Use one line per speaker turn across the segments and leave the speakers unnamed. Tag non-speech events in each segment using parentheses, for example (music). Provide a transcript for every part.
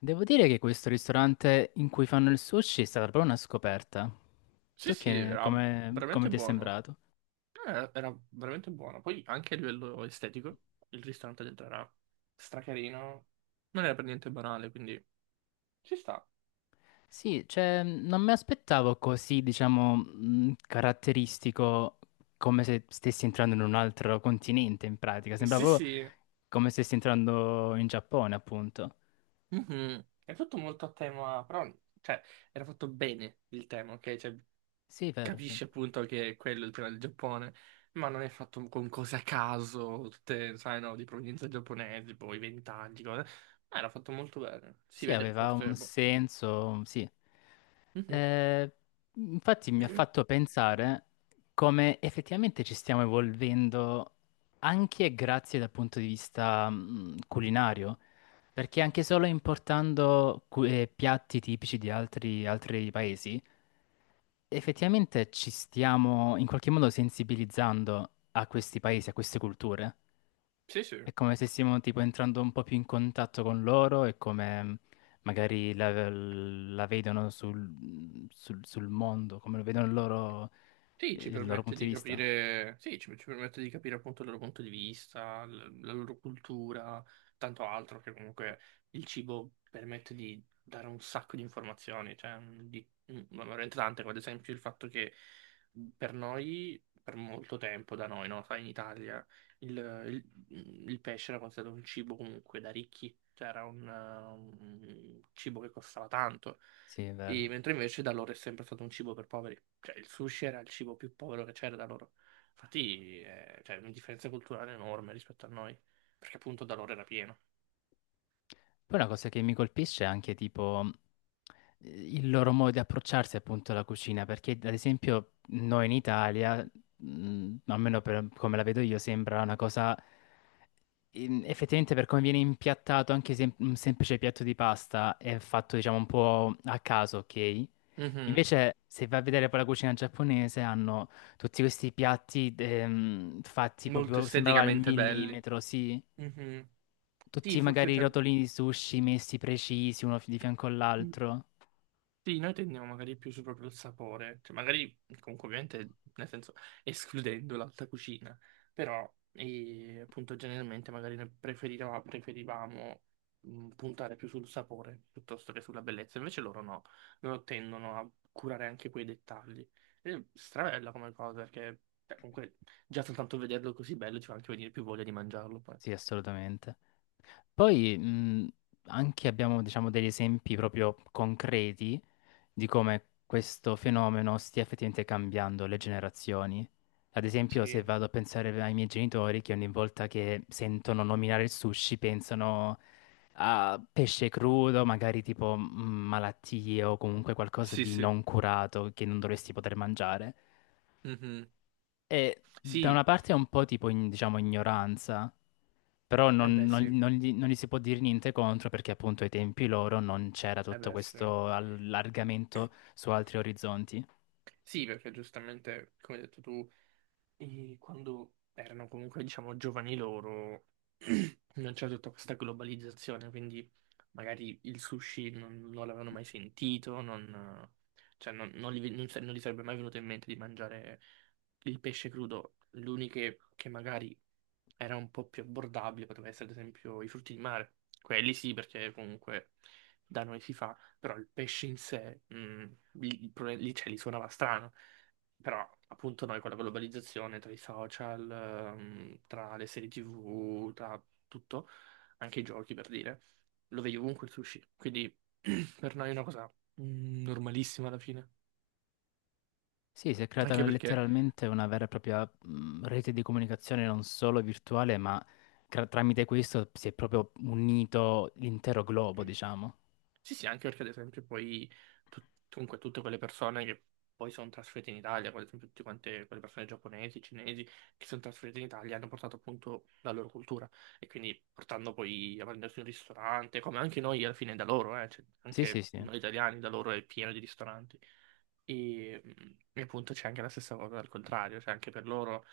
Devo dire che questo ristorante in cui fanno il sushi è stata proprio una scoperta.
Sì,
Tu
sì, era
come
veramente
ti è
buono.
sembrato?
Era veramente buono. Poi anche a livello estetico, il ristorante dentro era stracarino. Non era per niente banale, quindi ci sta.
Sì, cioè, non mi aspettavo così, diciamo, caratteristico come se stessi entrando in un altro continente, in pratica. Sembrava
Sì,
proprio
sì.
come se stessi entrando in Giappone, appunto.
Mhm. È tutto molto a tema, però, cioè, era fatto bene il tema, ok? Cioè,
Sì, vero, sì.
capisci appunto che quello è il tema del Giappone, ma non è fatto con cose a caso, tutte, sai, no, di provenienza giapponese, poi ventaggi, cose. Ma era fatto molto bene. Si
Sì,
vede che
aveva un
forse, boh.
senso, sì.
Mhm.
Eh, Infatti mi ha fatto
(clears throat)
pensare come effettivamente ci stiamo evolvendo anche grazie dal punto di vista culinario, perché anche solo importando piatti tipici di altri paesi, effettivamente ci stiamo in qualche modo sensibilizzando a questi paesi, a queste culture.
Sì, sì.
È come se stiamo tipo entrando un po' più in contatto con loro e come magari la vedono sul mondo, come lo vedono loro,
Sì, ci
il loro
permette
punto
di
di vista.
capire, sì, ci permette di capire appunto il loro punto di vista, la loro cultura, tanto altro che comunque il cibo permette di dare un sacco di informazioni, cioè di, ma veramente tante, come ad esempio il fatto che per noi, per molto tempo da noi, no? Sai, in Italia il, il- il pesce era considerato un cibo comunque da ricchi, cioè era un cibo che costava tanto.
Sì, è
E-
vero.
mentre invece da loro è sempre stato un cibo per poveri. Cioè, il sushi era il cibo più povero che c'era da loro. Infatti, c'è una differenza culturale enorme rispetto a noi, perché appunto da loro era pieno.
Poi una cosa che mi colpisce è anche tipo il loro modo di approcciarsi appunto alla cucina, perché ad esempio noi in Italia, almeno per come la vedo io, sembra una cosa effettivamente per come viene impiattato anche un semplice piatto di pasta è fatto diciamo un po' a caso, ok?
Mhm.
Invece se vai a vedere poi la cucina giapponese hanno tutti questi piatti fatti
Molto
proprio, sembrava al
esteticamente belli.
millimetro, sì.
Mhm. Sì,
Tutti
forse
magari i
c'è.
rotolini di sushi messi precisi uno di fianco all'altro.
Sì, noi tendiamo magari più su proprio il sapore, cioè magari comunque ovviamente nel senso escludendo l'alta cucina, però appunto generalmente magari noi preferivamo puntare più sul sapore piuttosto che sulla bellezza, invece loro no, loro tendono a curare anche quei dettagli. Ed è strabella come cosa, perché cioè, comunque già soltanto vederlo così bello ci fa anche venire più voglia di mangiarlo poi.
Sì, assolutamente. Poi anche abbiamo, diciamo, degli esempi proprio concreti di come questo fenomeno stia effettivamente cambiando le generazioni. Ad esempio, se
Sì,
vado a pensare ai miei genitori che ogni volta che sentono nominare il sushi pensano a pesce crudo, magari tipo malattie o comunque qualcosa
sì,
di
sì.
non curato che non dovresti poter mangiare.
Mhm.
E da una
Sì,
parte è un po' tipo, diciamo, ignoranza, però
eh beh sì, eh
non gli si può dire niente contro perché appunto ai tempi loro non c'era tutto
beh sì.
questo allargamento su altri orizzonti.
Sì, perché giustamente, come hai detto tu, e quando erano comunque, diciamo, giovani loro, (clears throat) non c'era tutta questa globalizzazione, quindi magari il sushi non l'avevano mai sentito, non, cioè non gli sarebbe mai venuto in mente di mangiare il pesce crudo. L'unica che magari era un po' più abbordabile poteva essere, ad esempio, i frutti di mare. Quelli sì, perché comunque da noi si fa, però il pesce in sé, lì, il pro- lì, cioè, lì suonava strano, però appunto noi con la globalizzazione tra i social, tra le serie TV, tra tutto, anche i giochi per dire, lo vedi ovunque il sushi, quindi (clears throat) per noi è una cosa normalissima alla fine,
Sì, si è creata
anche perché...
letteralmente una vera e propria rete di comunicazione non solo virtuale, ma tramite questo si è proprio unito l'intero globo, diciamo.
Sì, sì, anche perché ad esempio poi comunque tutte quelle persone che poi sono trasferite in Italia, come ad esempio tutte quante quelle persone giapponesi, cinesi, che sono trasferite in Italia, hanno portato appunto la loro cultura e quindi portando poi a prendersi un ristorante, come anche noi alla fine da loro, cioè,
Sì, sì,
anche
sì.
noi italiani da loro è pieno di ristoranti. E, mm, e appunto c'è anche la stessa cosa al contrario, cioè anche per loro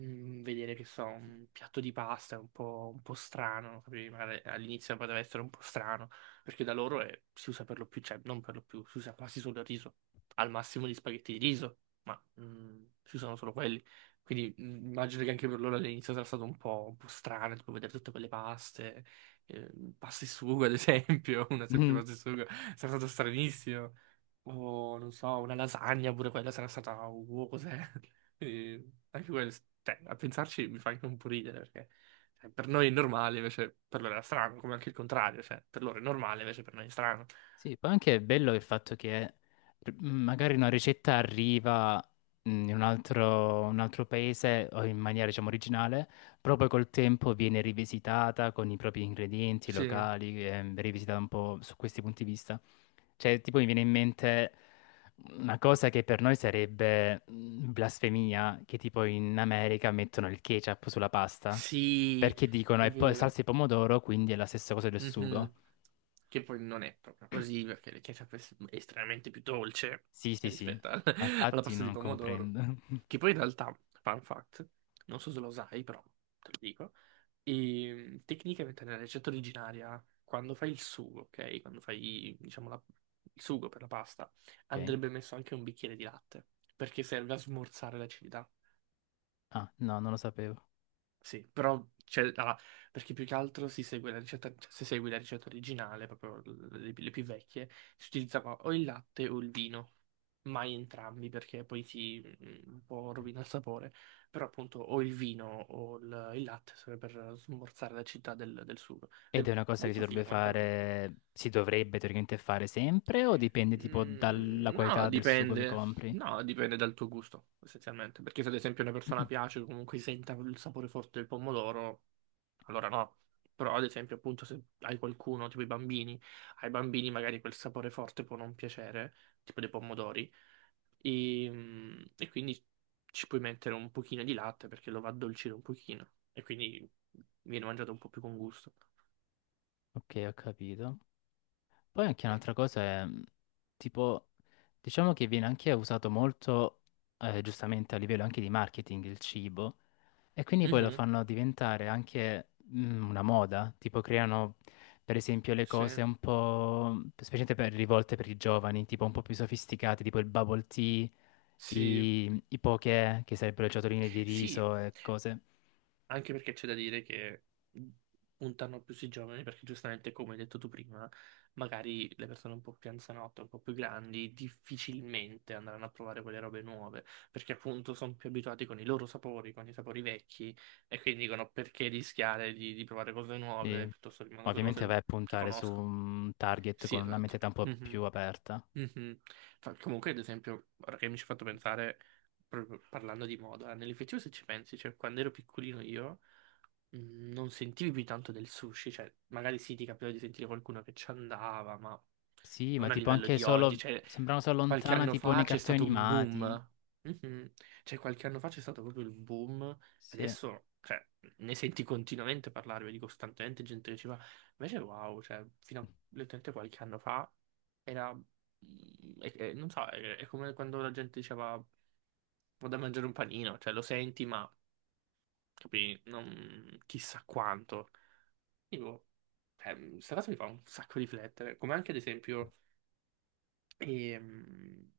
vedere, che so, un piatto di pasta un po' strano, capivi? Magari all'inizio poteva essere un po' strano, perché da loro si usa per lo più, cioè non per lo più, si usa quasi solo il riso, al massimo gli spaghetti di riso, ma si usano solo quelli. Quindi immagino che anche per loro all'inizio sarà stato un po' strano, tipo vedere tutte quelle paste, eh, pasta e sugo ad esempio, (laughs) una semplice pasta e
(laughs)
sugo, sarà stato stranissimo. O non so, una lasagna pure quella sarà stata, wow, cos'è? Quindi anche quello, cioè, a pensarci mi fa anche un po' ridere, perché cioè, per noi è normale, invece per loro era strano, come anche il contrario, cioè, per loro è normale, invece per noi è strano.
Sì, poi anche è bello il fatto che magari una ricetta arriva in un un altro paese o in maniera, diciamo, originale, proprio col tempo viene rivisitata con i propri ingredienti
Sì,
locali, rivisitata un po' su questi punti di vista. Cioè, tipo mi viene in mente una cosa che per noi sarebbe blasfemia, che tipo in America mettono il ketchup sulla pasta,
sì,
perché dicono
è
è
vero.
salsa di pomodoro, quindi è la stessa cosa del sugo.
Mhm. Che poi non è proprio così, perché il ketchup è estremamente più dolce
Sì, sì, sì,
rispetto
ma
(laughs) alla
infatti
pasta di
non
pomodoro.
comprendo.
Che
(laughs)
poi in realtà, fun fact, non so se lo sai, però te lo dico, e tecnicamente nella ricetta originaria, quando fai il sugo, ok? Quando fai, diciamo, il sugo per la pasta,
Ok.
andrebbe messo anche un bicchiere di latte, perché serve a smorzare l'acidità.
Ah, no, non lo sapevo.
Sì, però cioè, allora, perché più che altro si segue la ricetta, cioè, se segui la ricetta originale, proprio le più vecchie, si utilizzava o il latte o il vino, mai entrambi perché poi si un po' rovina il sapore, però appunto o il vino o il latte serve per smorzare l'acidità del sugo. Ed
Ed
è
è una cosa che si
molto figo
dovrebbe
come cosa.
fare, si dovrebbe teoricamente fare sempre o dipende tipo dalla
Mm, no,
qualità del sugo che
dipende.
compri?
No, dipende dal tuo gusto, essenzialmente. Perché se ad esempio una persona
(clears throat)
piace o comunque senta il sapore forte del pomodoro, allora no, però ad esempio appunto se hai qualcuno, tipo i bambini, ai bambini magari quel sapore forte può non piacere, tipo dei pomodori, e quindi ci puoi mettere un pochino di latte perché lo va a addolcire un pochino e quindi viene mangiato un po' più con gusto.
Ok, ho capito. Poi anche un'altra cosa è, tipo, diciamo che viene anche usato molto, giustamente a livello anche di marketing, il cibo. E quindi poi lo
Mhm,
fanno diventare anche una moda, tipo creano per esempio le
sì.
cose un po', specialmente per rivolte per i giovani, tipo un po' più sofisticate, tipo il bubble tea,
Sì,
i poké, che sarebbero ciotoline di
sì,
riso e cose.
anche perché c'è da dire che puntano più sui giovani, perché giustamente, come hai detto tu prima, magari le persone un po' più anzianotte, un po' più grandi, difficilmente andranno a provare quelle robe nuove, perché appunto sono più abituati con i loro sapori, con i sapori vecchi, e quindi dicono perché rischiare di provare cose nuove,
E
piuttosto rimango sulle
ovviamente
cose
vai a
che
puntare su
conosco.
un target
Sì,
con una
esatto.
mentalità un po' più
Mhm,
aperta.
mhm. Comunque, ad esempio, ora che mi ci hai fatto pensare, proprio parlando di moda, nell'effettivo se ci pensi, cioè quando ero piccolino io. Non sentivi più tanto del sushi, cioè magari sì ti capitava di sentire qualcuno che ci andava, ma
Sì, ma
non a
tipo
livello
anche
di oggi,
solo,
cioè
sembrano solo
qualche
lontana,
anno
tipo nei
fa c'è
cartoni
stato un
animati.
boom. Mhm. Cioè qualche anno fa c'è stato proprio il boom,
Sì.
adesso cioè, ne senti continuamente parlare, vedi costantemente gente che ci va, invece wow, cioè fino a letteralmente qualche anno fa era, non so, è come quando la gente diceva vado a mangiare un panino, cioè lo senti ma capì, non chissà quanto. Tipo, cioè, questa cosa mi fa un sacco riflettere, come anche ad esempio ehm,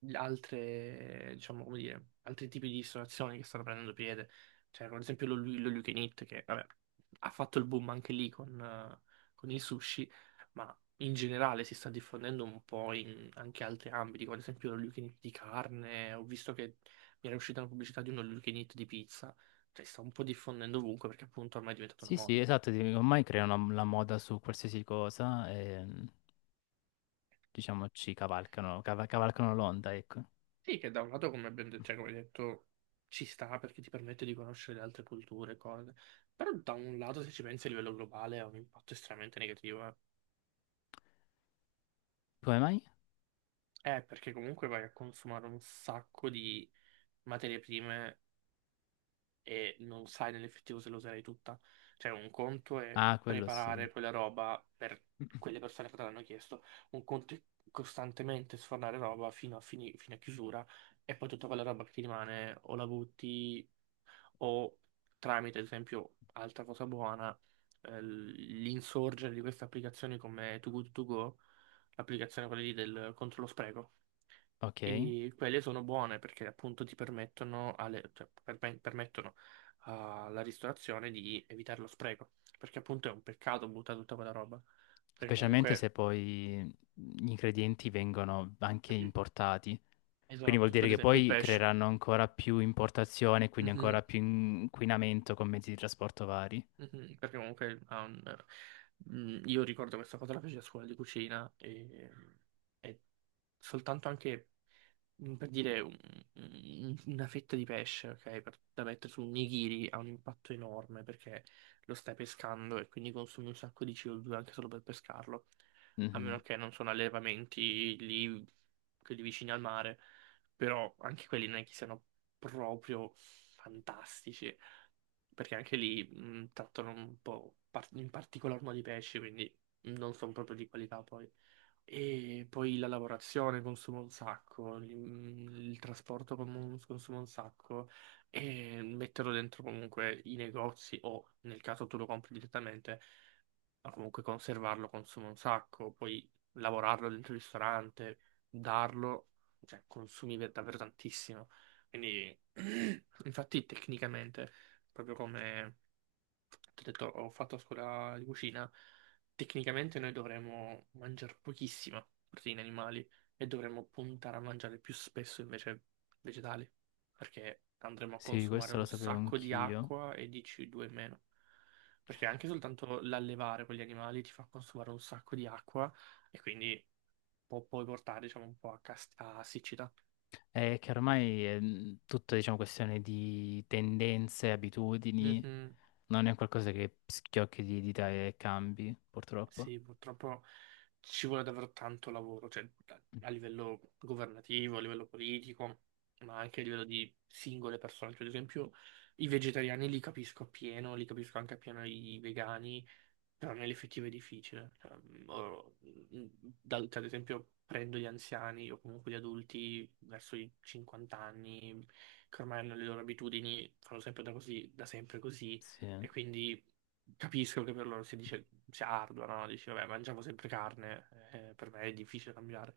le altre, diciamo, come dire, altri tipi di ristorazioni che stanno prendendo piede, cioè come ad esempio lo You Can Eat, che vabbè, ha fatto il boom anche lì con il sushi, ma in generale si sta diffondendo un po' in anche altri ambiti, come ad esempio lo You Can Eat di carne, ho visto che mi era uscita una pubblicità di uno You Can Eat di pizza, cioè si sta un po' diffondendo ovunque perché appunto ormai è diventato una
Sì, sì,
moda.
esatto, sì, ormai creano la moda su qualsiasi cosa e diciamo ci cavalcano l'onda, ecco.
Sì, che da un lato, come ben detto, cioè, come hai detto, ci sta perché ti permette di conoscere le altre culture, cose. Però da un lato, se ci pensi a livello globale, ha un impatto estremamente negativo. Eh,
Come mai?
Eh, perché comunque vai a consumare un sacco di materie prime e non sai nell'effettivo se lo userai tutta. Cioè, un conto è
Ah, quello sì,
preparare quella roba per quelle persone che te l'hanno chiesto, un conto è costantemente sfornare roba fino a chiusura e poi tutta quella roba che ti rimane o la butti o tramite, ad esempio, altra cosa buona, l'insorgere di queste applicazioni come Too Good To Go, l'applicazione quella lì del contro lo spreco.
ok.
E quelle sono buone perché appunto ti permettono, cioè, permettono alla ristorazione di evitare lo spreco. Perché appunto è un peccato buttare tutta quella roba. Perché
Specialmente se
comunque,
poi gli ingredienti vengono anche importati. Quindi vuol
esatto, tipo
dire
ad
che
esempio il
poi
pesce.
creeranno ancora più importazione, quindi ancora
Mhm.
più inquinamento con mezzi di trasporto vari.
Mhm, Perché comunque io ricordo questa cosa la feci a scuola di cucina e soltanto anche per dire una fetta di pesce, ok, da mettere su un nigiri ha un impatto enorme perché lo stai pescando e quindi consumi un sacco di CO2 anche solo per pescarlo, a meno
Mhm.
che non sono allevamenti lì, quelli vicini al mare, però anche quelli non è che siano proprio fantastici perché anche lì trattano un po' in particolar modo i pesci, quindi non sono proprio di qualità poi. E poi la lavorazione consuma un sacco, il trasporto consuma un sacco, e metterlo dentro comunque i negozi o nel caso tu lo compri direttamente, ma comunque conservarlo consuma un sacco, poi lavorarlo dentro il ristorante, darlo, cioè consumi davvero tantissimo. Quindi, (clears throat) infatti, tecnicamente, proprio come ti ho detto, ho fatto a scuola di cucina. Tecnicamente noi dovremmo mangiare pochissima proteine animali e dovremmo puntare a mangiare più spesso invece vegetali, perché andremo a
Sì,
consumare
questo lo
un
sapevo
sacco di
anch'io.
acqua e di CO2 in meno. Perché anche soltanto l'allevare con gli animali ti fa consumare un sacco di acqua e quindi può poi portare, diciamo, un po' a siccità.
È che ormai è tutta, diciamo, questione di tendenze, abitudini.
Mhm.
Non è qualcosa che schiocchi di dita e cambi, purtroppo.
Sì, purtroppo ci vuole davvero tanto lavoro, cioè a livello governativo, a livello politico, ma anche a livello di singole persone. Cioè, ad esempio, i vegetariani li capisco appieno, li capisco anche appieno i vegani, però nell'effettivo è difficile. Cioè, ad esempio, prendo gli anziani o comunque gli adulti verso i 50 anni, che ormai hanno le loro abitudini, fanno sempre da così, da sempre così,
Sì,
e quindi capisco che per loro si dice, sia ardua, no? Dici, vabbè, mangiamo sempre carne, per me è difficile cambiare.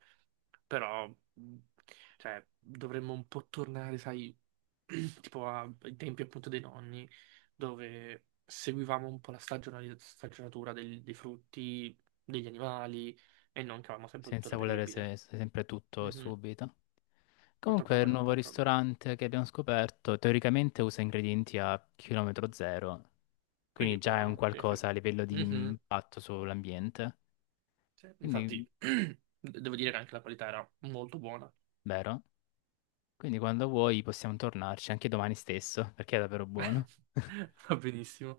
Però, mh, cioè, dovremmo un po' tornare, sai, (clears throat) tipo ai tempi appunto dei nonni, dove seguivamo un po' la stagionatura dei frutti, degli animali, e non che avevamo sempre tutto
senza volere
reperibile.
sempre tutto e
Mhm.
subito.
Purtroppo
Comunque, il
quello è un
nuovo
po' un problema.
ristorante che abbiamo scoperto teoricamente usa ingredienti a chilometro zero, quindi
Quindi
già è un
buono, sì, sì.
qualcosa a livello di
Mhm.
impatto sull'ambiente.
Sì,
Quindi,
infatti, (clears throat) devo dire che anche la qualità era molto buona.
vero? Quindi quando vuoi possiamo tornarci anche domani stesso, perché è davvero buono.
(laughs)
(laughs)
Va benissimo.